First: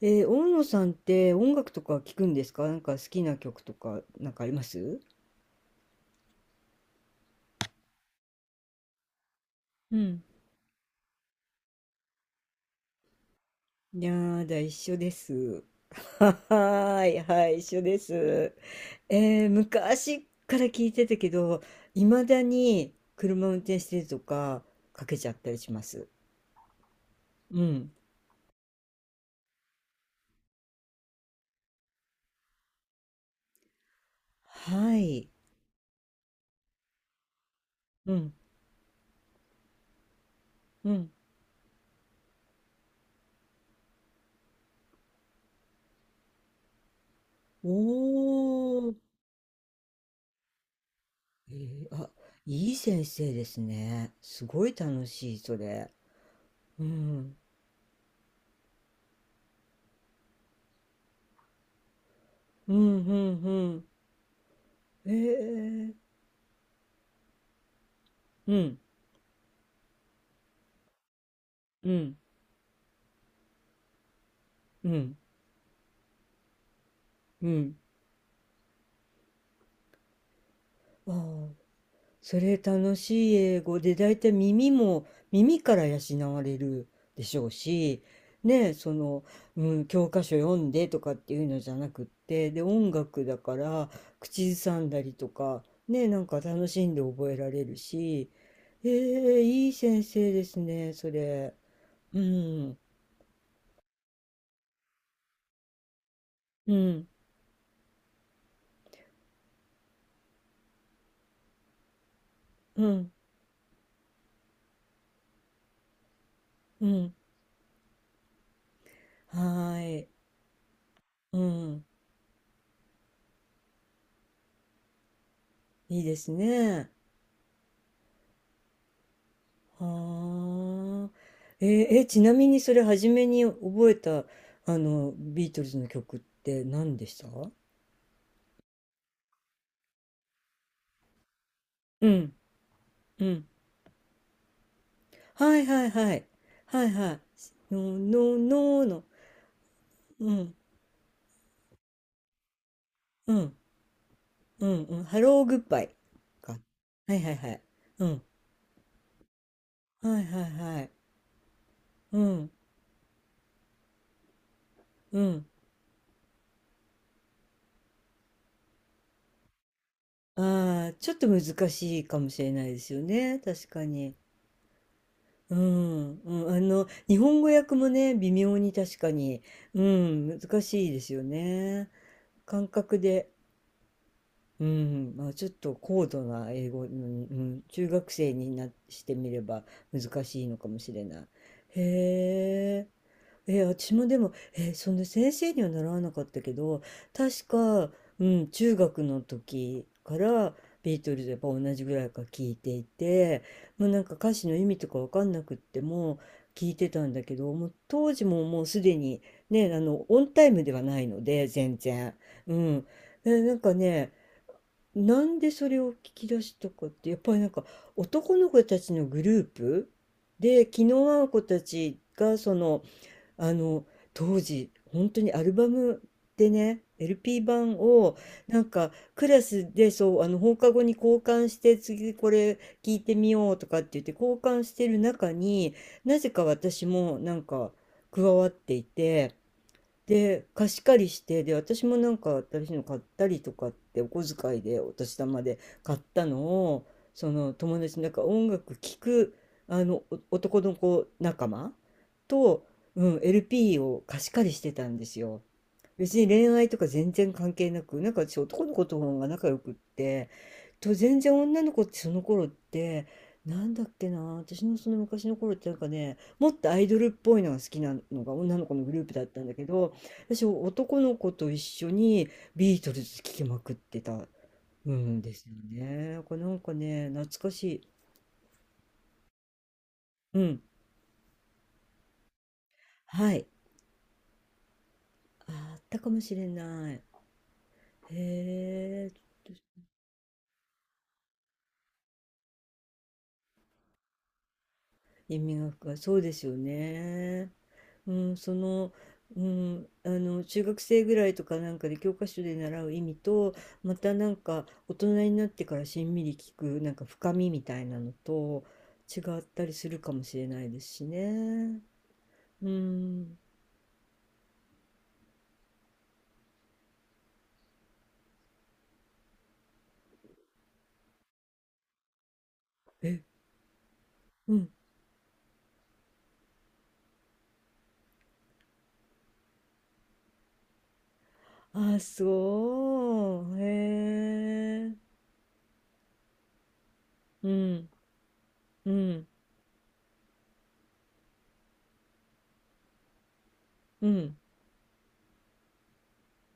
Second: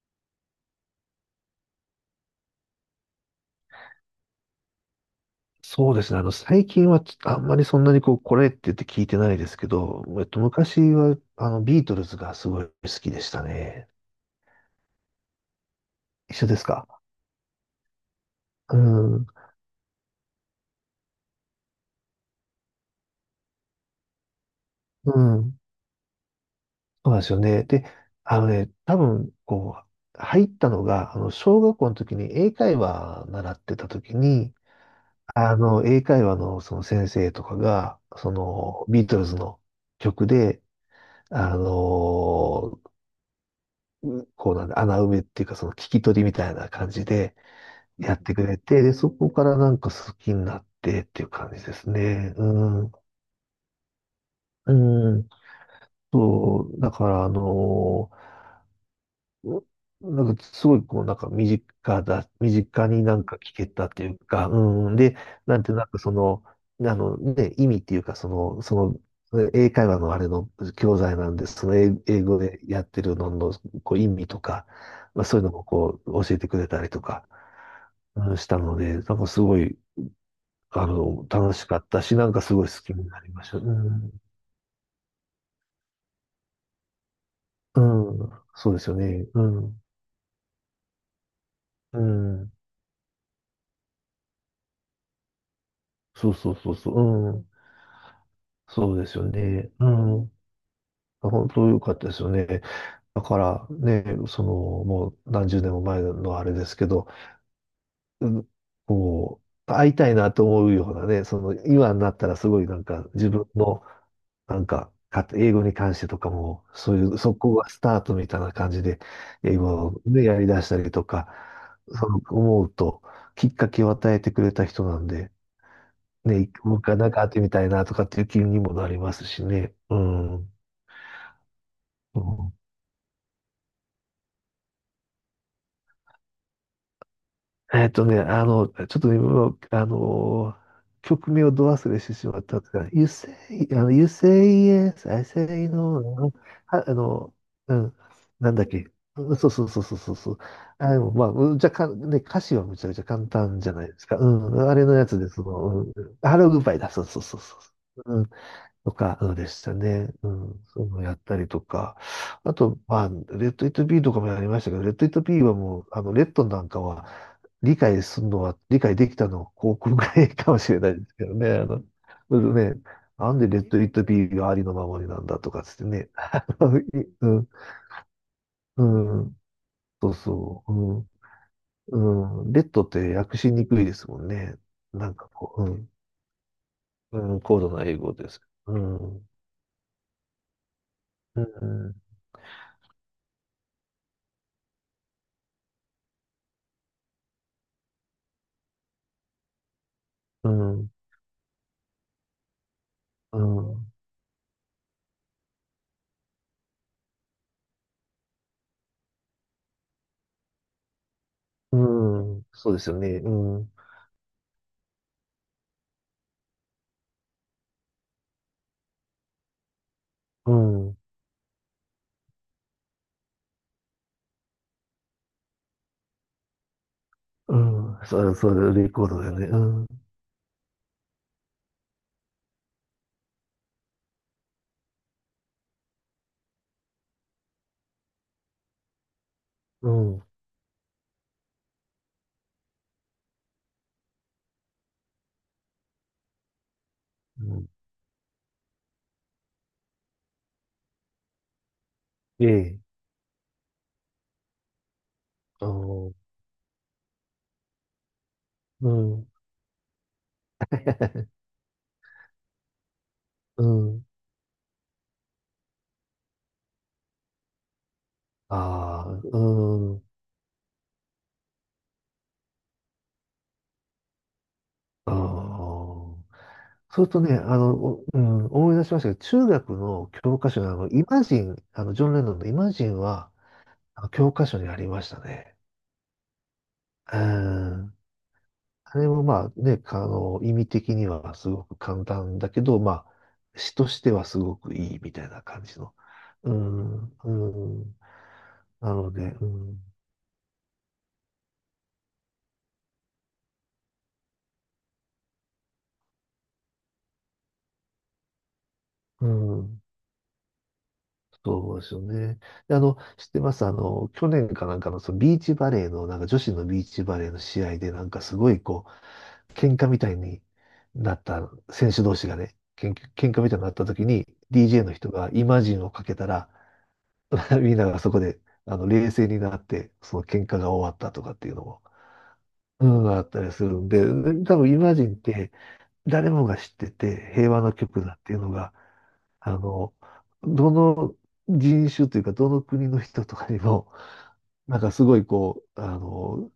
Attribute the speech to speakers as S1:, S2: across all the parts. S1: 大野さんって音楽とか聞くんですか？なんか好きな曲とかなんかあります？
S2: そうですね。最近はちあんまりそんなにこう、これって言って聞いてないですけ
S1: う
S2: ど、
S1: ん。
S2: 昔は、ビートルズがすごい好きでしたね。
S1: いやーだ、一緒です。は
S2: 一緒ですか？
S1: はーい、はい、一緒です。
S2: うん、うん、
S1: 昔から聞いてたけど、いまだに車運転してるとかか
S2: そ
S1: けちゃったりします。
S2: うなんですよ
S1: う
S2: ね。で、
S1: ん。
S2: あのね、多分、こう、入ったのが、小学校の時に英会話習ってた時に、
S1: はい。
S2: 英会話のその先生とかが、
S1: う
S2: そ
S1: ん、
S2: の、ビートルズの曲で、
S1: うん。
S2: あのこうなんだ、穴埋めっていうか、その聞き取りみたいな感じで、やってくれて、
S1: お
S2: で、
S1: ー。
S2: そこからなんか好きになってっていう感じです
S1: あ、
S2: ね。
S1: いい
S2: うん。
S1: 先生ですね。すご
S2: う
S1: い楽
S2: ん。
S1: しい、それ。
S2: そう、
S1: う
S2: だからあ
S1: ん。
S2: のーうなんかすごいこうなんか身
S1: うん、う
S2: 近になんか聞け
S1: ん、
S2: たっていうか、うん。
S1: え
S2: で、なんてなんか
S1: え。
S2: その、あのね、意味っていうかそ
S1: う
S2: の、
S1: ん、
S2: その、英会話のあれの教材なんで、その
S1: う
S2: 英
S1: ん、
S2: 英語でやってるののこう意味とか、
S1: うん、
S2: まあ、そういうのもこう教えてくれたりとか、
S1: うん。
S2: うんしたので、なんかすごい
S1: ああ、
S2: 楽しかったし、なん
S1: そ
S2: かす
S1: れ
S2: ごい好き
S1: 楽
S2: になり
S1: しい
S2: ました。
S1: 英
S2: う
S1: 語で、だ
S2: ん。
S1: いたい耳も、耳から養われるでしょう
S2: う
S1: し、
S2: ん。
S1: ね
S2: そ
S1: え、
S2: うです
S1: そ
S2: よ
S1: の、
S2: ね。う
S1: う
S2: ん。
S1: ん、教科書読んでとかっていうのじゃな
S2: う
S1: くって、
S2: ん。
S1: で、音楽だから、口ずさんだりとか、ねえ、なん
S2: そう
S1: か
S2: そう
S1: 楽
S2: そう
S1: し
S2: そ
S1: ん
S2: う。
S1: で覚
S2: う
S1: えら
S2: ん。
S1: れるし、え
S2: そうですよ
S1: え、い
S2: ね。
S1: い
S2: う
S1: 先生
S2: ん。
S1: ですね、そ
S2: 本
S1: れ。
S2: 当良かったで
S1: う
S2: すよね。
S1: ん、
S2: だからね、その、もう何十年も前のあれで
S1: う
S2: すけど、
S1: ん、
S2: うんこう、会いたいなと思うようなね、その、今になったらすごいなん
S1: う
S2: か
S1: ん、
S2: 自分のなんか、か英語に関してとかも、
S1: う
S2: そうい
S1: ん、
S2: う、そこがスタートみたいな感じで、
S1: は
S2: 英
S1: ー
S2: 語
S1: い、
S2: でやり出したりとか、
S1: うん、
S2: その思うと、きっかけを与えてくれた人なんで、
S1: いいです
S2: ね、もう一
S1: ね。
S2: 回なんか会ってみたいなとかっていう気にもなりますしね。うん。
S1: はあ。えーえ、
S2: う
S1: ちなみ
S2: ん。
S1: にそれ初めに覚えた、あの、ビートルズの曲って何でした？
S2: ちょっと今、もうあの、曲名をど忘れし
S1: う
S2: てし
S1: ん、
S2: まったんですが、You
S1: うん。
S2: say、 You say yes, I
S1: はい
S2: say
S1: はい
S2: no、
S1: はい。
S2: は、
S1: はい
S2: あ
S1: はい。
S2: の、う
S1: ノ
S2: ん、
S1: ーノー
S2: なん
S1: ノ
S2: だっ
S1: ー
S2: け。
S1: の。
S2: うんそうそうそうそうそう
S1: う
S2: そう。
S1: ん、
S2: あ、でもまあ、うんじゃか、ね、歌詞はむちゃくちゃ簡
S1: うん、
S2: 単じゃないですか。う
S1: う
S2: ん、あ
S1: ん、
S2: れの
S1: うん。
S2: や
S1: ハ
S2: つです。
S1: ロ
S2: そ
S1: ーグッ
S2: の、う
S1: バ
S2: ん、
S1: イ。
S2: ハロー
S1: か。
S2: グッバイだ。そう
S1: は
S2: そ
S1: い
S2: う
S1: はい
S2: そう
S1: は
S2: そ
S1: い。うん。
S2: う。とかでしたね。
S1: はい
S2: う
S1: はい
S2: ん。
S1: は
S2: そうい
S1: い。
S2: うのをやったりとか。
S1: うん、
S2: あと、まあ、レッド・イット・ビーとかもやりましたけど、レッド・イッ
S1: う
S2: ト・ビー
S1: ん。
S2: はもう、レッドなんかは、理解できたのは航空ぐらいかもしれ
S1: あ
S2: な
S1: あ、
S2: いで
S1: ちょ
S2: す
S1: っ
S2: け
S1: と
S2: ど
S1: 難
S2: ね。あの、
S1: しいかも
S2: う
S1: しれ
S2: ん
S1: ない
S2: ね、
S1: ですよ
S2: な
S1: ね。
S2: んでレ
S1: 確
S2: ッド・
S1: か
S2: イット・
S1: に。
S2: ビーがありのままになんだと
S1: う
S2: かつってね。
S1: ん、
S2: あ
S1: うん、あ
S2: のい
S1: の、日本
S2: う
S1: 語訳もね、微妙に確か
S2: ん、うん、
S1: に、う
S2: そう
S1: ん、難
S2: そう。
S1: しいですよ
S2: う
S1: ね。
S2: ん、うん、レ
S1: 感
S2: ッドっ
S1: 覚
S2: て
S1: で、
S2: 訳しにくいですもんね。
S1: う
S2: な
S1: ん、
S2: ん
S1: ま
S2: か
S1: あ、ちょっ
S2: こ
S1: と
S2: う、
S1: 高度な英語
S2: う
S1: に、
S2: ん、
S1: う
S2: うん、高
S1: ん、
S2: 度な
S1: 中
S2: 英
S1: 学
S2: 語で
S1: 生
S2: す。
S1: にな
S2: うん、
S1: し
S2: う
S1: て
S2: ん、
S1: みれば難しいのかもしれない。へえ。私もでも、その先生には習わなかったけど、確か、うん、中学の時か
S2: う
S1: ら
S2: ん、
S1: ビートルズやっぱ同じぐらいから聞いてい
S2: う
S1: て、もう
S2: ん。
S1: なんか歌詞の意味とかわかんなくっても聞いてたんだけど、もう当時ももうすでにね、オンタイムではないので、全
S2: う
S1: 然。
S2: ん、
S1: う
S2: そうで
S1: ん。
S2: すよね。う
S1: でなんか
S2: ん、
S1: ね、なんでそれを聞き出したかって、やっぱりなんか男の子たちのグループ
S2: う
S1: で、気
S2: ん、
S1: の合う子たちがあの当時本当にアルバムでね LP
S2: う
S1: 版
S2: ん、
S1: を
S2: そう、そ
S1: なん
S2: う、レ
S1: か
S2: コードだ
S1: ク
S2: よ
S1: ラ
S2: ね。う
S1: ス
S2: ん、
S1: でそうあの放課後に交換して次これ聞いてみようとかって言って交換してる中になぜか私もなんか加わっていて、
S2: うん、
S1: で、貸し借りして、で、私もなんか新しいの買ったりとかって、お小遣いでお年玉で買ったのを、その
S2: うん、
S1: 友達、なんか音楽聴く、あの、お男の子仲間
S2: え
S1: と、
S2: え、
S1: うん、LP を貸し借りしてたんですよ。
S2: あの、
S1: 別に恋愛とか全然関係なく、なんか私男の子
S2: う
S1: と方
S2: ん、
S1: が仲良くって、と全然 女の子ってその頃って、な
S2: う
S1: んだっ
S2: ん、
S1: けな、私のその昔の頃ってなんかね、もっとアイドルっぽいのが好きなのが女の子のグル
S2: あ
S1: ープ
S2: あ、
S1: だったんだけ
S2: う
S1: ど、
S2: ん、
S1: 私、男の子と一緒にビートルズ聴きまくってた、う
S2: あ
S1: んですよね。な
S2: あ。
S1: んかなんか
S2: それ
S1: ね、
S2: と
S1: 懐
S2: ね、
S1: か
S2: あ
S1: し
S2: の、
S1: い。
S2: おうん、思い出しましたけど、中学の
S1: う
S2: 教科書
S1: ん。
S2: のあの、イマジン、あの、ジョン・レノンのイマジンは、
S1: はい。
S2: あの教科書にありました
S1: あ、
S2: ね。
S1: あったかもしれない。
S2: うん
S1: へ
S2: あれ
S1: え、
S2: もまあね、意味的にはすごく簡単だけど、まあ、詩としてはすごくいいみたい
S1: 意
S2: な
S1: 味
S2: 感
S1: が
S2: じ
S1: 深
S2: の。
S1: い。そうです
S2: う
S1: よ
S2: ん、
S1: ね。
S2: うん。
S1: うん、その、
S2: なので、
S1: う
S2: うん、
S1: ん、中学生ぐらいとかなんかで教科書で習う意味と、またなんか大人になってからしんみり聞く、なんか深みみたいなのと違
S2: う
S1: ったり
S2: ん、
S1: するかもしれないですし
S2: そ
S1: ね。
S2: うですよね。
S1: う
S2: で知っ
S1: ん。
S2: てますあの、去年かなんかの、そのビーチバレーの、なんか女子のビーチバレーの試合で、なんかすごいこう、喧嘩みたいになった選手同士がね、
S1: え、
S2: 喧嘩みたいになった時に、
S1: うん。
S2: DJ の人がイマジンをかけたら、みんながそこで、冷静になって、その喧嘩が終わったとかっていうのも、
S1: あ、
S2: うん、あった
S1: そ
S2: り
S1: う。
S2: するんで、
S1: へ
S2: で多分イマジ
S1: え。
S2: ンって誰もが知ってて
S1: う
S2: 平和の
S1: ん、
S2: 曲だっていうのが、
S1: うん、
S2: あの、どの人種というか、どの国の人とかにも、
S1: うん、
S2: なんかすごいこう、あの、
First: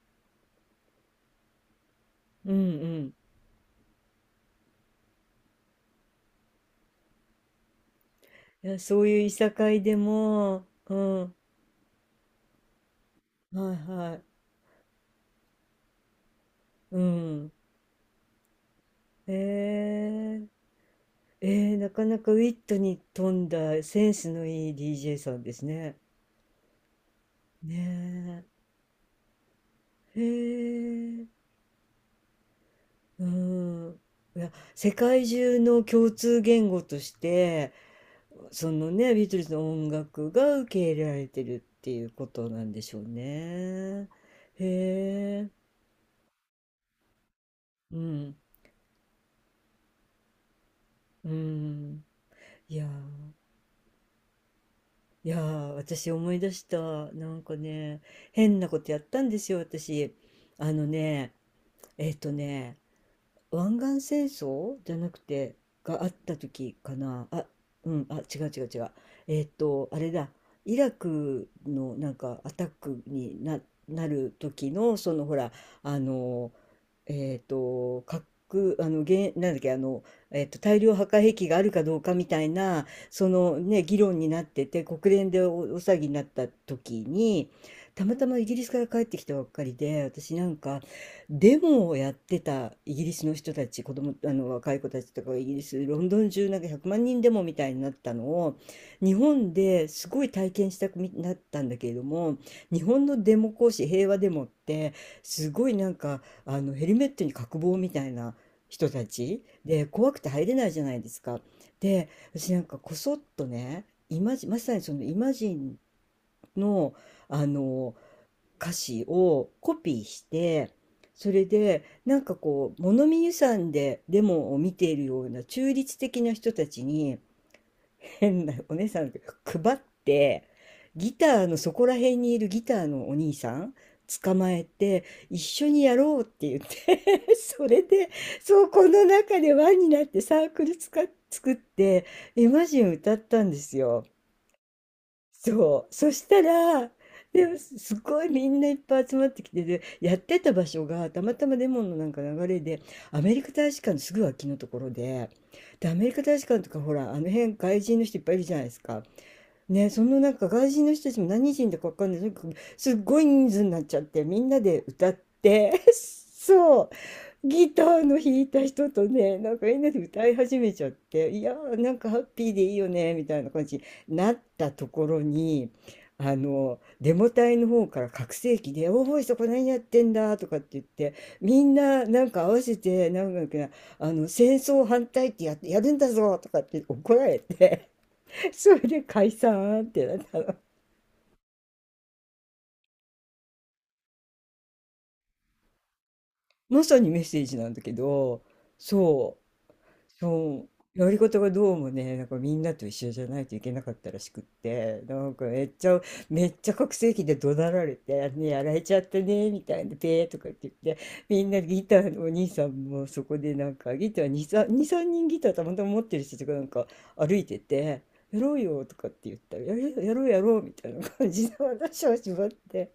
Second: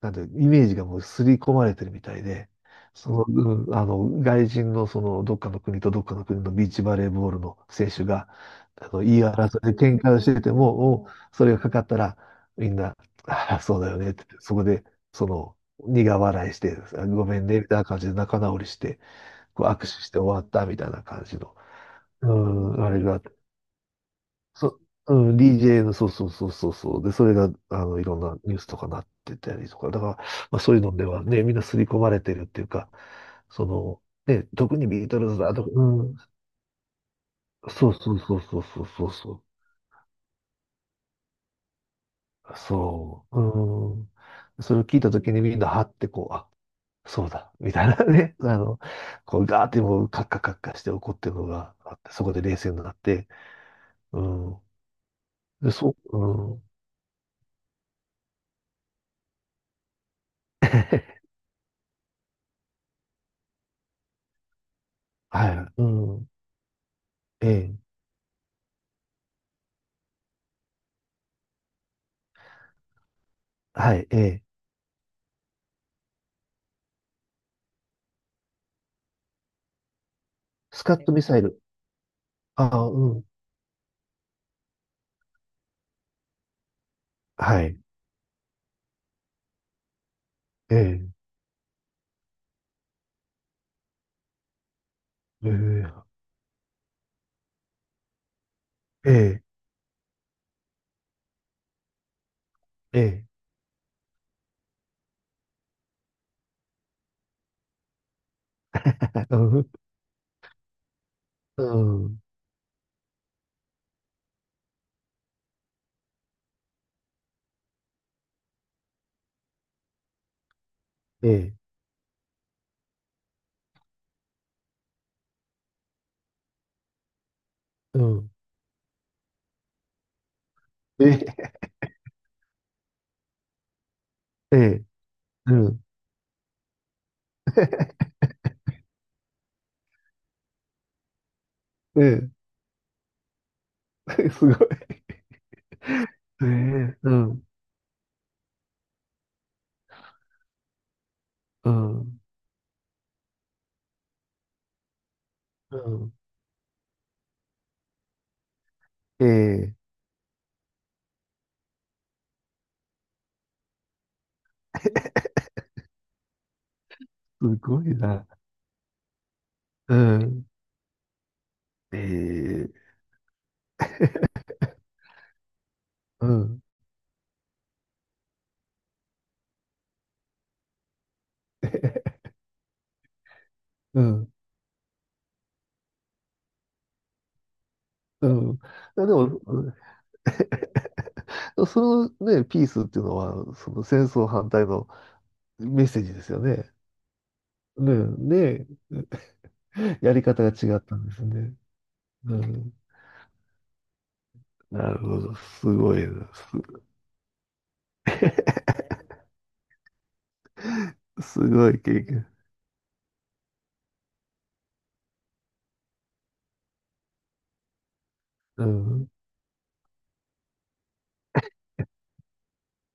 S2: なんで、イメージがもう刷り込まれてるみたいで、
S1: うん、う
S2: そ
S1: ん。
S2: の、うん、外人のその、どっかの国とどっかの国のビーチバレーボールの選手が、
S1: いや、そうい
S2: 言
S1: う
S2: い
S1: いさ
S2: 争
S1: か
S2: い
S1: いで
S2: で喧嘩をしてて
S1: も、
S2: も、
S1: う
S2: お
S1: ん、
S2: それがかかったら、みんな、ああ、
S1: はい
S2: そうだよね
S1: は
S2: って言
S1: い、
S2: って、そこで、その、苦笑いして、
S1: う
S2: あごめん
S1: ん。
S2: ね、みたいな感じで仲直りして、こう握手して終
S1: へ
S2: わ
S1: え。
S2: ったみたいな感じの、
S1: なかな
S2: う
S1: かウィット
S2: ん、あ
S1: に
S2: れがあっ
S1: 富んだセンスのいい
S2: そ、う
S1: DJ さ
S2: ん、
S1: んです
S2: DJ の、
S1: ね。
S2: そうそうそうそうそう。で、それが、いろんな
S1: ね
S2: ニュースとかなってたりとか、だから、
S1: え。
S2: まあ、
S1: へ
S2: そういうのではね、
S1: え。
S2: みんな刷り込まれてるっていうか、
S1: う
S2: そ
S1: ん。
S2: の、
S1: い
S2: ね、
S1: や、
S2: 特に
S1: 世
S2: ビート
S1: 界
S2: ルズだ
S1: 中
S2: とか、
S1: の
S2: う
S1: 共
S2: ん、
S1: 通言語として、
S2: そうそうそうそう
S1: そ
S2: そう
S1: の
S2: そう
S1: ね、ビー
S2: そ
S1: ト
S2: う。
S1: ルズの音楽が受け入れられてるっていうことなんでしょう
S2: そう、う
S1: ね。
S2: ん。
S1: へ
S2: それを聞いたときに
S1: え、
S2: みんな、はってこう、あ、そうだ、みたいな
S1: うん、
S2: ね、あの、こう、ガーってもう、カッカカッカして怒っ
S1: う
S2: てるのがあっ
S1: ん。
S2: て、そこで冷静
S1: い
S2: に
S1: やー、
S2: なって、うん。
S1: いや
S2: で、
S1: ー、
S2: そ
S1: 私
S2: う、
S1: 思い出
S2: う
S1: し
S2: ん。
S1: た。なんかね、変なことやったんですよ、私。あの ね、えっとね、湾岸戦争じゃなく
S2: は
S1: て
S2: い、う
S1: があっ
S2: ん。
S1: た時かなあ？
S2: ええ、
S1: うん、あ、違う違う違う、あれだ、イラクのなんかアタックに
S2: はい、
S1: な
S2: え
S1: る
S2: え。
S1: 時のそのほらあの核あのげんなんだっけあの、大
S2: スカ
S1: 量破
S2: ット
S1: 壊
S2: ミ
S1: 兵
S2: サイ
S1: 器が
S2: ル。
S1: あるかどうかみたい
S2: あ
S1: な
S2: あ、うん。
S1: そのね議論になってて、国連でお騒ぎになった時に
S2: はい。
S1: たまたまイギリスから帰ってきたばっかりで、私なん
S2: え
S1: か
S2: え、
S1: デモをやってたイギリスの人たち、子供、あの若い子たちとかがイ
S2: え
S1: ギリス、ロ
S2: え、
S1: ンドン中なんか100万人デモみたいになったのを、
S2: え
S1: 日
S2: え、
S1: 本ですごい体験したくなったんだけれども、日
S2: え
S1: 本の
S2: え、
S1: デモ行使、平和デモって、すごいなんか、あのヘルメットに角棒みたいな人た
S2: う
S1: ち
S2: ん、
S1: で、怖くて入れないじゃないですか。
S2: う
S1: で、
S2: ん、
S1: 私なんかこそっとね、イマジン、まさにそのイマジンの、あの、歌詞をコピーして、
S2: え
S1: それ
S2: え、
S1: でなんかこう物見遊山でデモを見ているような中立的な人たちに
S2: うん、
S1: 変なお姉さん配って、ギ
S2: え
S1: ター
S2: え、
S1: のそこら辺にいるギターのお兄さん捕ま
S2: え
S1: え
S2: え、
S1: て、一
S2: う
S1: 緒に
S2: ん、
S1: やろうって言って それ で、そうこの中で輪になってサークルつか作って
S2: え
S1: 「イマジン」歌ったんですよ。
S2: え、すごい。
S1: そう。そした
S2: え
S1: ら、
S2: え、うん、
S1: でもすごいみんないっぱい集まってきて、で、やってた場所がたまたまレ
S2: う
S1: モンのなん
S2: ん、
S1: か流れで、アメリカ大使館のすぐ脇のところで、
S2: う
S1: で、アメ
S2: ん、
S1: リカ大使館とかほら、あの辺外人の人いっぱいいるじゃないですか。
S2: ええ、
S1: ね、そのなんか外人の人たちも何人だかわかんない。とにかくすっごい人数になっちゃって、みんなで歌って、そう。
S2: す
S1: ギ
S2: ご
S1: タ
S2: い
S1: ーの
S2: な。
S1: 弾いた人とね、なんかみんな
S2: う
S1: で歌い
S2: ん、
S1: 始めちゃって、いやー、な
S2: え
S1: んかハッピーで
S2: え、
S1: いいよね、みたいな感じに なったところに、
S2: うん、
S1: デモ隊の方から拡声器で、おおい、そこ何やってんだとかって言って、みんな なんか合わせて、なんだっけな、
S2: うん、
S1: 戦争反対ってやるんだぞとかって怒られて
S2: う ん。い
S1: それで
S2: やでも、
S1: 解
S2: うん
S1: 散ってなったの。
S2: そのね、ピースっていうのは、その戦争反対のメッセージですよね。
S1: まさにメッセージなんだけ
S2: ね
S1: ど、
S2: ね
S1: そ
S2: え や
S1: う。
S2: り方が
S1: そう。
S2: 違ったん
S1: や
S2: で
S1: り
S2: す
S1: 方が
S2: ね。
S1: どうもね、なんか
S2: う
S1: みん
S2: ん。
S1: なと一緒じゃないといけなかったらしくっ
S2: なる
S1: て、な
S2: ほ
S1: ん
S2: ど。
S1: か
S2: すごいな。す、
S1: めっちゃ拡声器で怒鳴られて、ね、やられちゃったね、みたいな、ペーとかって言って、
S2: す
S1: みんな
S2: ごい
S1: ギタ
S2: 経
S1: ーの
S2: 験。
S1: お兄さんもそこでなんか、ギター2、3、2、3人ギターたまたま持ってる人とかなんか歩いてて、やろう
S2: う
S1: よと
S2: ん。
S1: か
S2: い
S1: って言ったら、やるよやろうやろうみたいな感じで話をしまって、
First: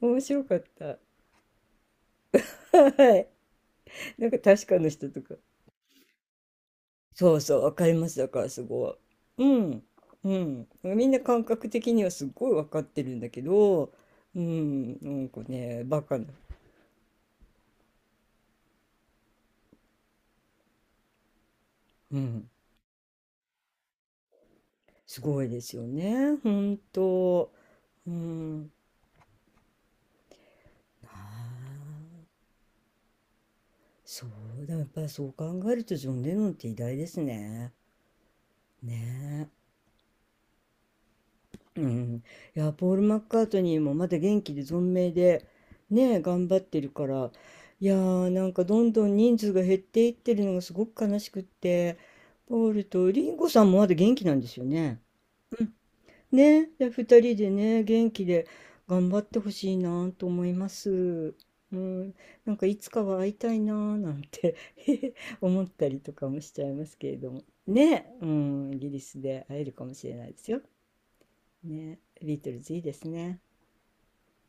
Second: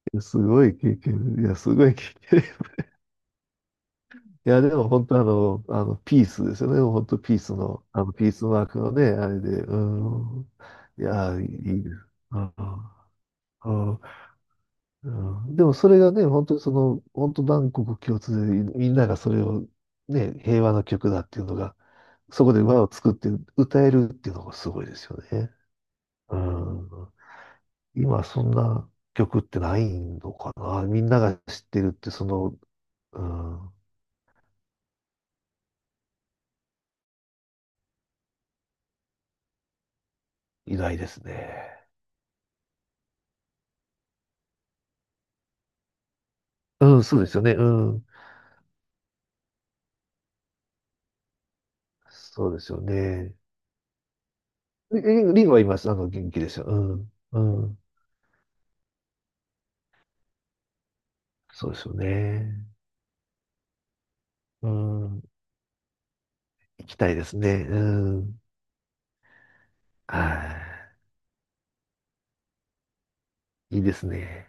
S1: 面
S2: やす
S1: 白かっ
S2: ごい経
S1: た。
S2: 験。いや、すごい経験。
S1: はい。なんか
S2: いや、
S1: 確
S2: で
S1: かの
S2: も本
S1: 人
S2: 当
S1: と
S2: あ
S1: か。
S2: の、あの、ピースですよね。本当
S1: そ
S2: ピー
S1: う
S2: ス
S1: そう、わ
S2: の、
S1: かり
S2: あ
S1: ま
S2: の、
S1: す。
S2: ピ
S1: だ
S2: ー
S1: か
S2: ス
S1: らす
S2: マークの
S1: ご
S2: ね、あれ
S1: い。う
S2: で。う
S1: ん。う
S2: ん。
S1: ん。
S2: い
S1: みんな
S2: や、
S1: 感
S2: い
S1: 覚
S2: いで
S1: 的
S2: す。
S1: にはす
S2: う
S1: ごい
S2: ん。
S1: わかってるんだけ
S2: う
S1: ど、
S2: ん
S1: うん。な
S2: う
S1: んか
S2: んでも
S1: ね、
S2: それ
S1: バ
S2: が
S1: カ
S2: ね、
S1: な。
S2: 本当にその、本当万国共通で、みんながそれを、ね、平和の曲だっていうのが、
S1: う
S2: そ
S1: ん。
S2: こで輪を作って歌えるっていうのがすごいですよ
S1: すごい
S2: ね。
S1: ですよね。
S2: う
S1: 本
S2: ん。
S1: 当。う
S2: 今そん
S1: ん。
S2: な曲ってないのかな。み
S1: あ
S2: ん
S1: あ、
S2: なが知ってるってその、うん、
S1: そうだ。やっぱりそう考えるとジョン・レノンって偉大ですね。ねえ。
S2: いですね。
S1: うん、いや、ポール・マッカートニーもまだ元気で存命でね頑張ってる
S2: うん、
S1: か
S2: そうで
S1: ら、
S2: すよね。う
S1: いや
S2: ん。
S1: ーなんかどんどん人数が減っていってるのがすごく悲しくって、
S2: そうで
S1: ポ
S2: す
S1: ー
S2: よ
S1: ルとリ
S2: ね。
S1: ンゴさんもまだ元気なんですよ
S2: リ
S1: ね。
S2: ンリンは
S1: う
S2: 今、
S1: ん
S2: 元気ですよ。
S1: ね、
S2: う
S1: で
S2: ん。
S1: 2人
S2: う
S1: で
S2: ん。
S1: ね元気で頑張ってほしいなと思います。
S2: そう
S1: う
S2: ですよ
S1: ん、なんか
S2: ね。
S1: いつかは会いたいななんて
S2: うん。
S1: 思ったりとかもしちゃいま
S2: 行き
S1: す
S2: た
S1: け
S2: い
S1: れ
S2: で
S1: ど
S2: す
S1: も
S2: ね。
S1: ね、
S2: う
S1: う
S2: ん。
S1: ん、イギリスで会えるかもしれ
S2: は
S1: ないですよ。ね、ビートルズいいですね。
S2: い。いいですね。